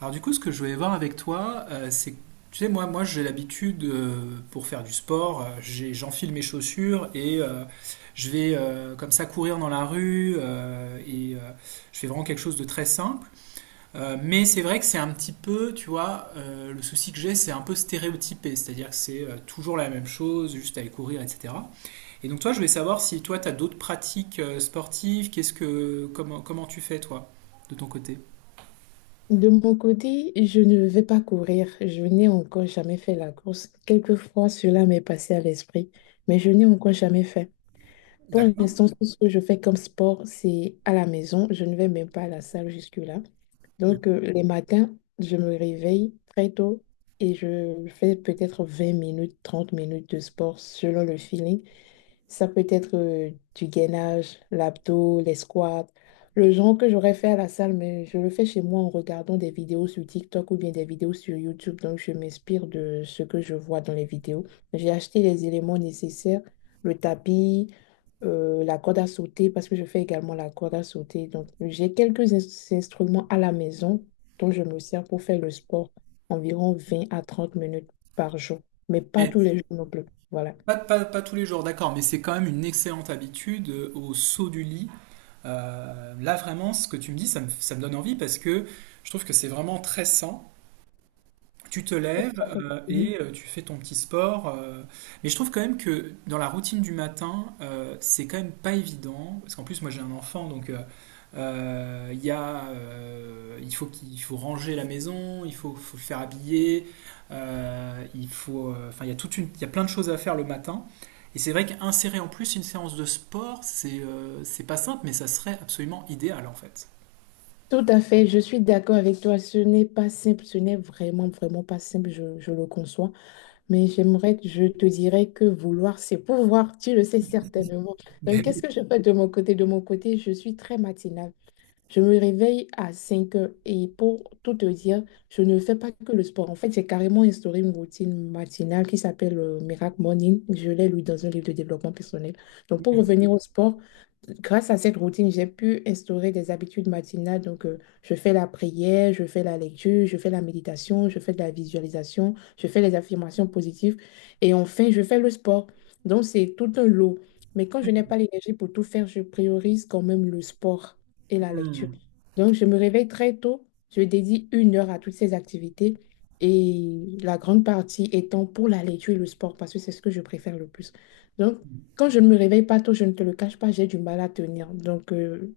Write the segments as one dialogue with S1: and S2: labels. S1: Alors du coup, ce que je voulais voir avec toi, c'est que, tu sais, moi j'ai l'habitude, pour faire du sport, j'enfile mes chaussures et je vais comme ça courir dans la rue et je fais vraiment quelque chose de très simple. Mais c'est vrai que c'est un petit peu, tu vois, le souci que j'ai, c'est un peu stéréotypé, c'est-à-dire que c'est toujours la même chose, juste aller courir, etc. Et donc toi, je voulais savoir si toi, tu as d'autres pratiques sportives, comment tu fais toi, de ton côté?
S2: De mon côté, je ne vais pas courir. Je n'ai encore jamais fait la course. Quelquefois, cela m'est passé à l'esprit, mais je n'ai encore jamais fait. Pour
S1: D'accord.
S2: l'instant, tout ce que je fais comme sport, c'est à la maison. Je ne vais même pas à la salle jusque-là. Donc, les matins, je me réveille très tôt et je fais peut-être 20 minutes, 30 minutes de sport selon le feeling. Ça peut être du gainage, l'abdos, les squats, le genre que j'aurais fait à la salle, mais je le fais chez moi en regardant des vidéos sur TikTok ou bien des vidéos sur YouTube. Donc, je m'inspire de ce que je vois dans les vidéos. J'ai acheté les éléments nécessaires, le tapis, la corde à sauter, parce que je fais également la corde à sauter. Donc, j'ai quelques instruments à la maison dont je me sers pour faire le sport environ 20 à 30 minutes par jour, mais pas tous les jours non plus. Voilà.
S1: Pas tous les jours, d'accord, mais c'est quand même une excellente habitude au saut du lit. Là, vraiment, ce que tu me dis, ça me donne envie parce que je trouve que c'est vraiment très sain. Tu te lèves et tu fais ton petit sport. Mais je trouve quand même que dans la routine du matin, c'est quand même pas évident. Parce qu'en plus, moi j'ai un enfant, donc il faut qu'il il faut ranger la maison, faut le faire habiller, il faut, enfin il y a plein de choses à faire le matin. Et c'est vrai qu'insérer en plus une séance de sport, c'est pas simple, mais ça serait absolument idéal en fait.
S2: Tout à fait, je suis d'accord avec toi. Ce n'est pas simple, ce n'est vraiment, vraiment pas simple, je le conçois. Mais j'aimerais, je te dirais que vouloir, c'est pouvoir, tu le sais certainement.
S1: Mais
S2: Donc, qu'est-ce
S1: oui.
S2: que je fais de mon côté? De mon côté, je suis très matinale. Je me réveille à 5 heures et pour tout te dire, je ne fais pas que le sport. En fait, j'ai carrément instauré une routine matinale qui s'appelle Miracle Morning. Je l'ai lu dans un livre de développement personnel. Donc, pour revenir au sport, grâce à cette routine, j'ai pu instaurer des habitudes matinales. Donc, je fais la prière, je fais la lecture, je fais la méditation, je fais de la visualisation, je fais les affirmations positives et enfin, je fais le sport. Donc, c'est tout un lot. Mais quand je n'ai pas l'énergie pour tout faire, je priorise quand même le sport et la lecture.
S1: Hmm.
S2: Donc, je me réveille très tôt, je dédie 1 heure à toutes ces activités et la grande partie étant pour la lecture et le sport parce que c'est ce que je préfère le plus. Donc, quand je ne me réveille pas tôt, je ne te le cache pas, j'ai du mal à tenir. Donc,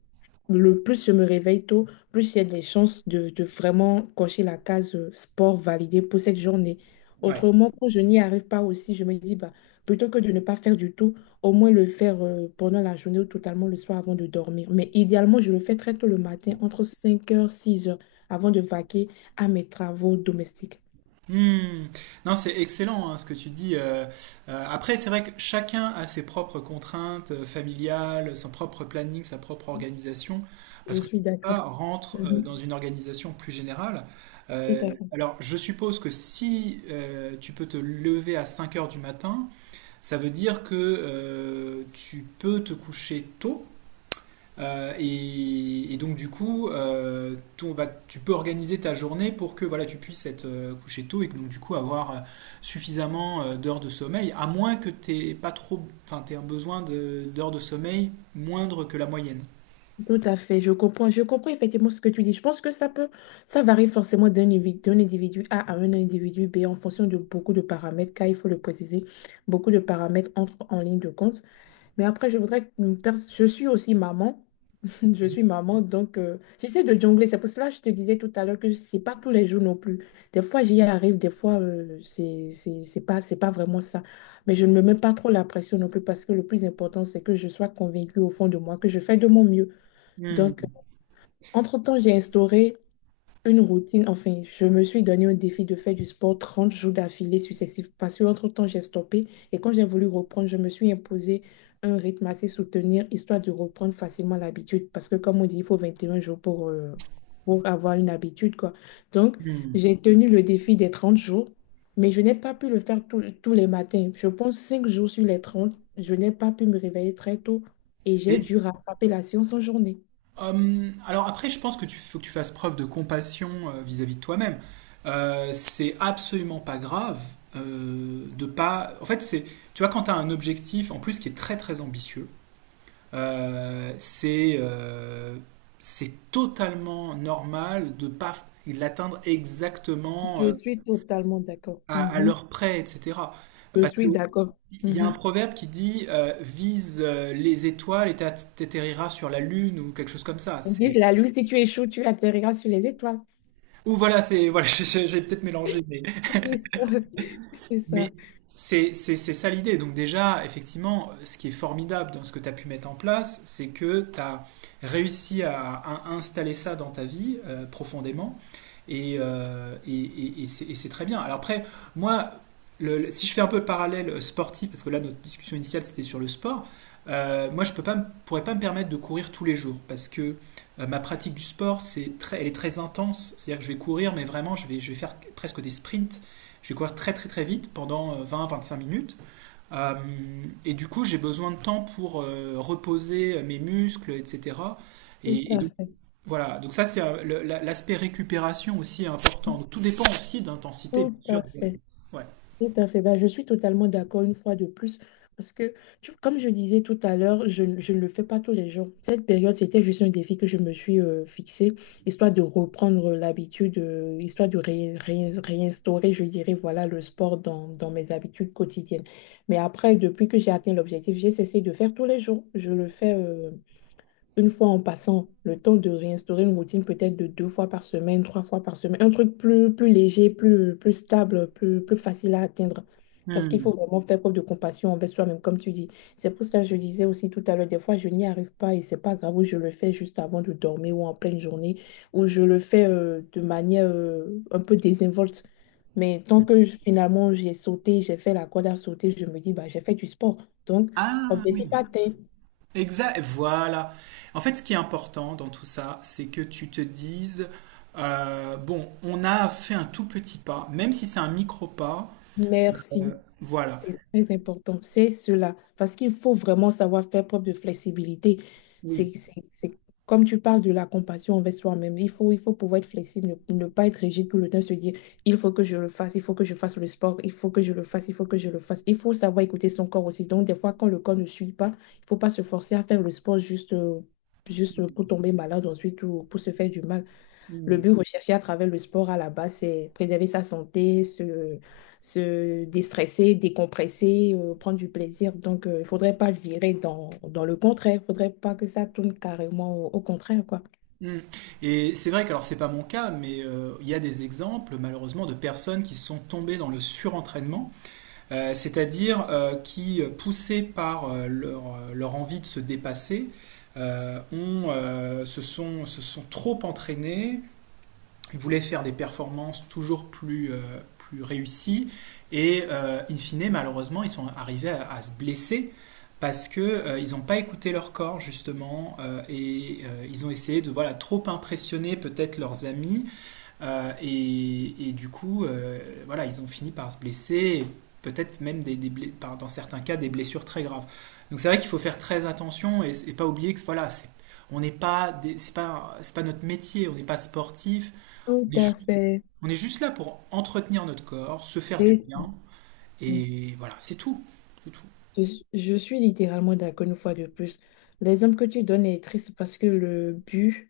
S2: le plus je me réveille tôt, plus il y a des chances de vraiment cocher la case sport validée pour cette journée.
S1: Ouais.
S2: Autrement, quand je n'y arrive pas aussi, je me dis, bah, plutôt que de ne pas faire du tout, au moins le faire pendant la journée ou totalement le soir avant de dormir. Mais idéalement, je le fais très tôt le matin, entre 5 heures 6 heures, avant de vaquer à mes travaux domestiques.
S1: Hmm. Non, c'est excellent hein, ce que tu dis. Après, c'est vrai que chacun a ses propres contraintes familiales, son propre planning, sa propre organisation,
S2: Je
S1: parce que tout
S2: suis
S1: ça
S2: d'accord.
S1: rentre
S2: Mhm.
S1: dans une organisation plus générale.
S2: Tout à
S1: Alors, je suppose que si tu peux te lever à 5 heures du matin, ça veut dire que tu peux te coucher tôt donc du coup, bah, tu peux organiser ta journée pour que voilà, tu puisses être couché tôt et que, donc du coup avoir suffisamment d'heures de sommeil, à moins que t'aies pas trop, enfin t'aies un d'heures de sommeil moindre que la moyenne.
S2: Tout à fait, je comprends effectivement ce que tu dis. Je pense que ça peut, ça varie forcément d'un individu A à un individu B en fonction de beaucoup de paramètres, car il faut le préciser, beaucoup de paramètres entrent en ligne de compte. Mais après, je voudrais, je suis aussi maman, je suis maman, donc j'essaie de jongler. C'est pour cela que je te disais tout à l'heure que c'est pas tous les jours non plus. Des fois, j'y arrive, des fois, c'est pas vraiment ça. Mais je ne me mets pas trop la pression non plus parce que le plus important, c'est que je sois convaincue au fond de moi que je fais de mon mieux.
S1: Hmm,
S2: Donc, entre-temps, j'ai instauré une routine, enfin, je me suis donné un défi de faire du sport 30 jours d'affilée successifs parce que entre-temps, j'ai stoppé et quand j'ai voulu reprendre, je me suis imposé un rythme assez soutenu histoire de reprendre facilement l'habitude parce que comme on dit, il faut 21 jours pour avoir une habitude, quoi. Donc,
S1: hmm.
S2: j'ai tenu le défi des 30 jours, mais je n'ai pas pu le faire tous les matins. Je pense 5 jours sur les 30, je n'ai pas pu me réveiller très tôt et j'ai
S1: Mais,
S2: dû rattraper la séance en journée.
S1: alors après, je pense que tu faut que tu fasses preuve de compassion vis-à-vis de toi-même. C'est absolument pas grave de pas. En fait, c'est tu vois quand t'as un objectif en plus qui est très très ambitieux. Euh, c'est euh, c'est totalement normal de pas l'atteindre exactement
S2: Je suis totalement d'accord.
S1: à
S2: Mhm.
S1: l'heure près, etc.
S2: Je
S1: Parce que
S2: suis d'accord.
S1: il y a un
S2: Mhm.
S1: proverbe qui dit vise les étoiles et t'atterriras sur la lune ou quelque chose comme ça.
S2: On dit
S1: C'est
S2: que la lune, si tu échoues, tu atterriras sur les étoiles.
S1: ou voilà, c'est voilà, j'ai peut-être mélangé,
S2: C'est ça. C'est ça.
S1: mais c'est ça l'idée. Donc déjà, effectivement, ce qui est formidable dans ce que tu as pu mettre en place, c'est que tu as réussi à installer ça dans ta vie profondément. Et c'est très bien. Alors après, moi, si je fais un peu le parallèle sportif, parce que là, notre discussion initiale, c'était sur le sport, moi, je peux pas, pourrais pas me permettre de courir tous les jours, parce que ma pratique du sport, c'est très, elle est très intense. C'est-à-dire que je vais courir, mais vraiment, je vais faire presque des sprints. Je vais courir très très très vite pendant vingt, à vingt-cinq minutes. Euh, et du coup, j'ai besoin de temps pour reposer mes muscles, etc.
S2: Tout
S1: Et, et
S2: à
S1: donc,
S2: fait.
S1: voilà, donc ça c'est l'aspect récupération aussi est important. Donc, tout dépend aussi d'intensité,
S2: Tout
S1: bien sûr,
S2: à fait.
S1: d'exercice. Ouais.
S2: Tout à fait. Ben, je suis totalement d'accord une fois de plus. Parce que, tu- comme je disais tout à l'heure, je ne le fais pas tous les jours. Cette période, c'était juste un défi que je me suis fixé, histoire de reprendre l'habitude, histoire de réinstaurer, je dirais, voilà, le sport dans mes habitudes quotidiennes. Mais après, depuis que j'ai atteint l'objectif, j'ai cessé de faire tous les jours. Je le fais. Une fois en passant, le temps de réinstaurer une routine peut-être de 2 fois par semaine, 3 fois par semaine, un truc plus, plus léger, plus, plus stable, plus, plus facile à atteindre. Parce qu'il faut
S1: Hmm.
S2: vraiment faire preuve de compassion envers soi-même, comme tu dis. C'est pour ça que je disais aussi tout à l'heure, des fois, je n'y arrive pas et c'est pas grave, ou je le fais juste avant de dormir ou en pleine journée, ou je le fais de manière un peu désinvolte. Mais tant que je- finalement j'ai sauté, j'ai fait la corde à sauter, je me dis, bah, j'ai fait du sport. Donc,
S1: Ah oui,
S2: objectif atteint.
S1: exact, voilà. En fait, ce qui est important dans tout ça, c'est que tu te dises, bon, on a fait un tout petit pas, même si c'est un micro pas,
S2: Merci.
S1: voilà.
S2: C'est très important, c'est cela, parce qu'il faut vraiment savoir faire preuve de flexibilité.
S1: Oui.
S2: C'est, c'est, c'est- Comme tu parles de la compassion envers soi-même, il faut pouvoir être flexible, ne pas être rigide tout le temps, se dire, il faut que je le fasse, il faut que je fasse le sport, il faut que je le fasse, il faut que je le fasse. Il faut savoir écouter son corps aussi. Donc, des fois, quand le corps ne suit pas, il ne faut pas se forcer à faire le sport juste, juste pour
S1: Mm,
S2: tomber malade ensuite ou pour se faire du mal. Le but recherché à travers le sport à la base, c'est préserver sa santé, se déstresser, décompresser, prendre du plaisir. Donc, il ne faudrait pas virer dans le contraire. Il ne faudrait pas que ça tourne carrément au contraire, quoi.
S1: mm. Et c'est vrai que, alors, c'est pas mon cas, mais il y a des exemples, malheureusement, de personnes qui sont tombées dans le surentraînement c'est-à-dire qui, poussés par leur, envie de se dépasser, ont, se sont trop entraînés, ils voulaient faire des performances toujours plus, plus réussies, et in fine, malheureusement, ils sont arrivés à se blesser parce que ils n'ont pas écouté leur corps justement et ils ont essayé de voilà trop impressionner peut-être leurs amis du coup, voilà, ils ont fini par se blesser, peut-être même dans certains cas des blessures très graves. Donc c'est vrai qu'il faut faire très attention et pas oublier que voilà, on n'est pas, c'est pas notre métier, on n'est pas sportif,
S2: Tout
S1: on est, ju-
S2: à fait.
S1: on est juste là pour entretenir notre corps, se faire du
S2: C'est ça.
S1: bien, et voilà, c'est tout, c'est tout.
S2: Je suis littéralement d'accord une fois de plus. L'exemple que tu donnes est triste parce que le but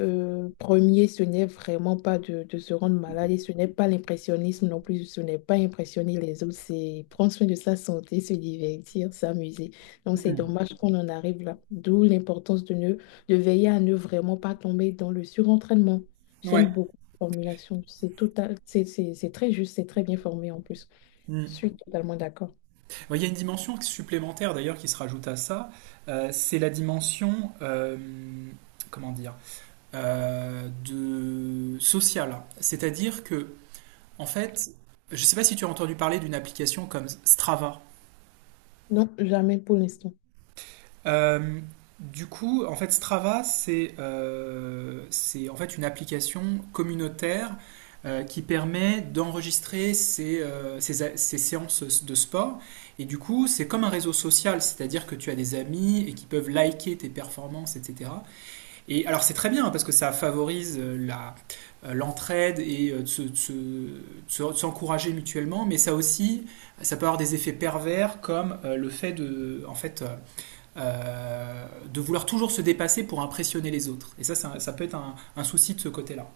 S2: Premier, ce n'est vraiment pas de se rendre malade et ce n'est pas l'impressionnisme non plus, ce n'est pas impressionner les autres, c'est prendre soin de sa santé, se divertir, s'amuser. Donc c'est
S1: Mm.
S2: dommage qu'on en arrive là, d'où l'importance de veiller à ne vraiment pas tomber dans le surentraînement. J'aime
S1: Ouais.
S2: beaucoup la formulation, c'est très juste, c'est très bien formé en plus. Je
S1: Mm.
S2: suis totalement d'accord.
S1: Bon, il y a une dimension supplémentaire d'ailleurs qui se rajoute à ça, c'est la dimension, comment dire? De social. C'est-à-dire que, en fait, je ne sais pas si tu as entendu parler d'une application comme Strava.
S2: Non, jamais pour l'instant.
S1: Euh, du coup, en fait, Strava, c'est en fait une application communautaire qui permet d'enregistrer ses, ses séances de sport. Et du coup, c'est comme un réseau social, c'est-à-dire que tu as des amis et qui peuvent liker tes performances, etc. Et alors c'est très bien hein, parce que ça favorise l'entraide et de s'encourager mutuellement, mais ça aussi, ça peut avoir des effets pervers comme le fait de, en fait, euh, de vouloir toujours se dépasser pour impressionner les autres. Ça peut être un souci de ce côté-là.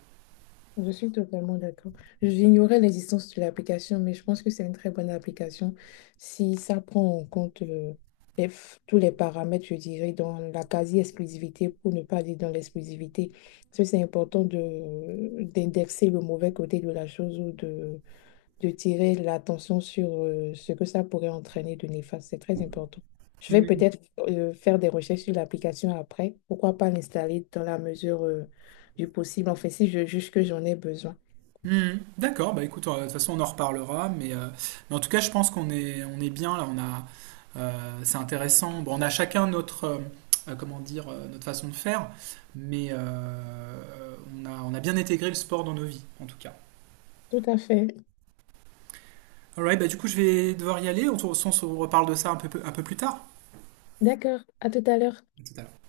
S2: Je suis totalement d'accord. J'ignorais l'existence de l'application, mais je pense que c'est une très bonne application si ça prend en compte tous les paramètres, je dirais, dans la quasi-exclusivité, pour ne pas dire dans l'exclusivité. Parce que c'est important de d'indexer le mauvais côté de la chose ou de tirer l'attention sur ce que ça pourrait entraîner de néfaste. C'est très important. Je vais
S1: Mm.
S2: peut-être faire des recherches sur l'application après. Pourquoi pas l'installer dans la mesure du possible, en fait, si je juge que j'en ai besoin.
S1: Hmm, d'accord, bah écoute, de toute façon on en reparlera, mais en tout cas je pense qu'on est, on est bien là, on a, c'est intéressant. Bon, on a chacun notre, comment dire, notre façon de faire, mais on a bien intégré le sport dans nos vies, en tout cas.
S2: Tout à fait.
S1: Alright, bah du coup je vais devoir y aller, on se reparle de ça un peu plus tard.
S2: D'accord. À tout à l'heure.
S1: À tout à l'heure.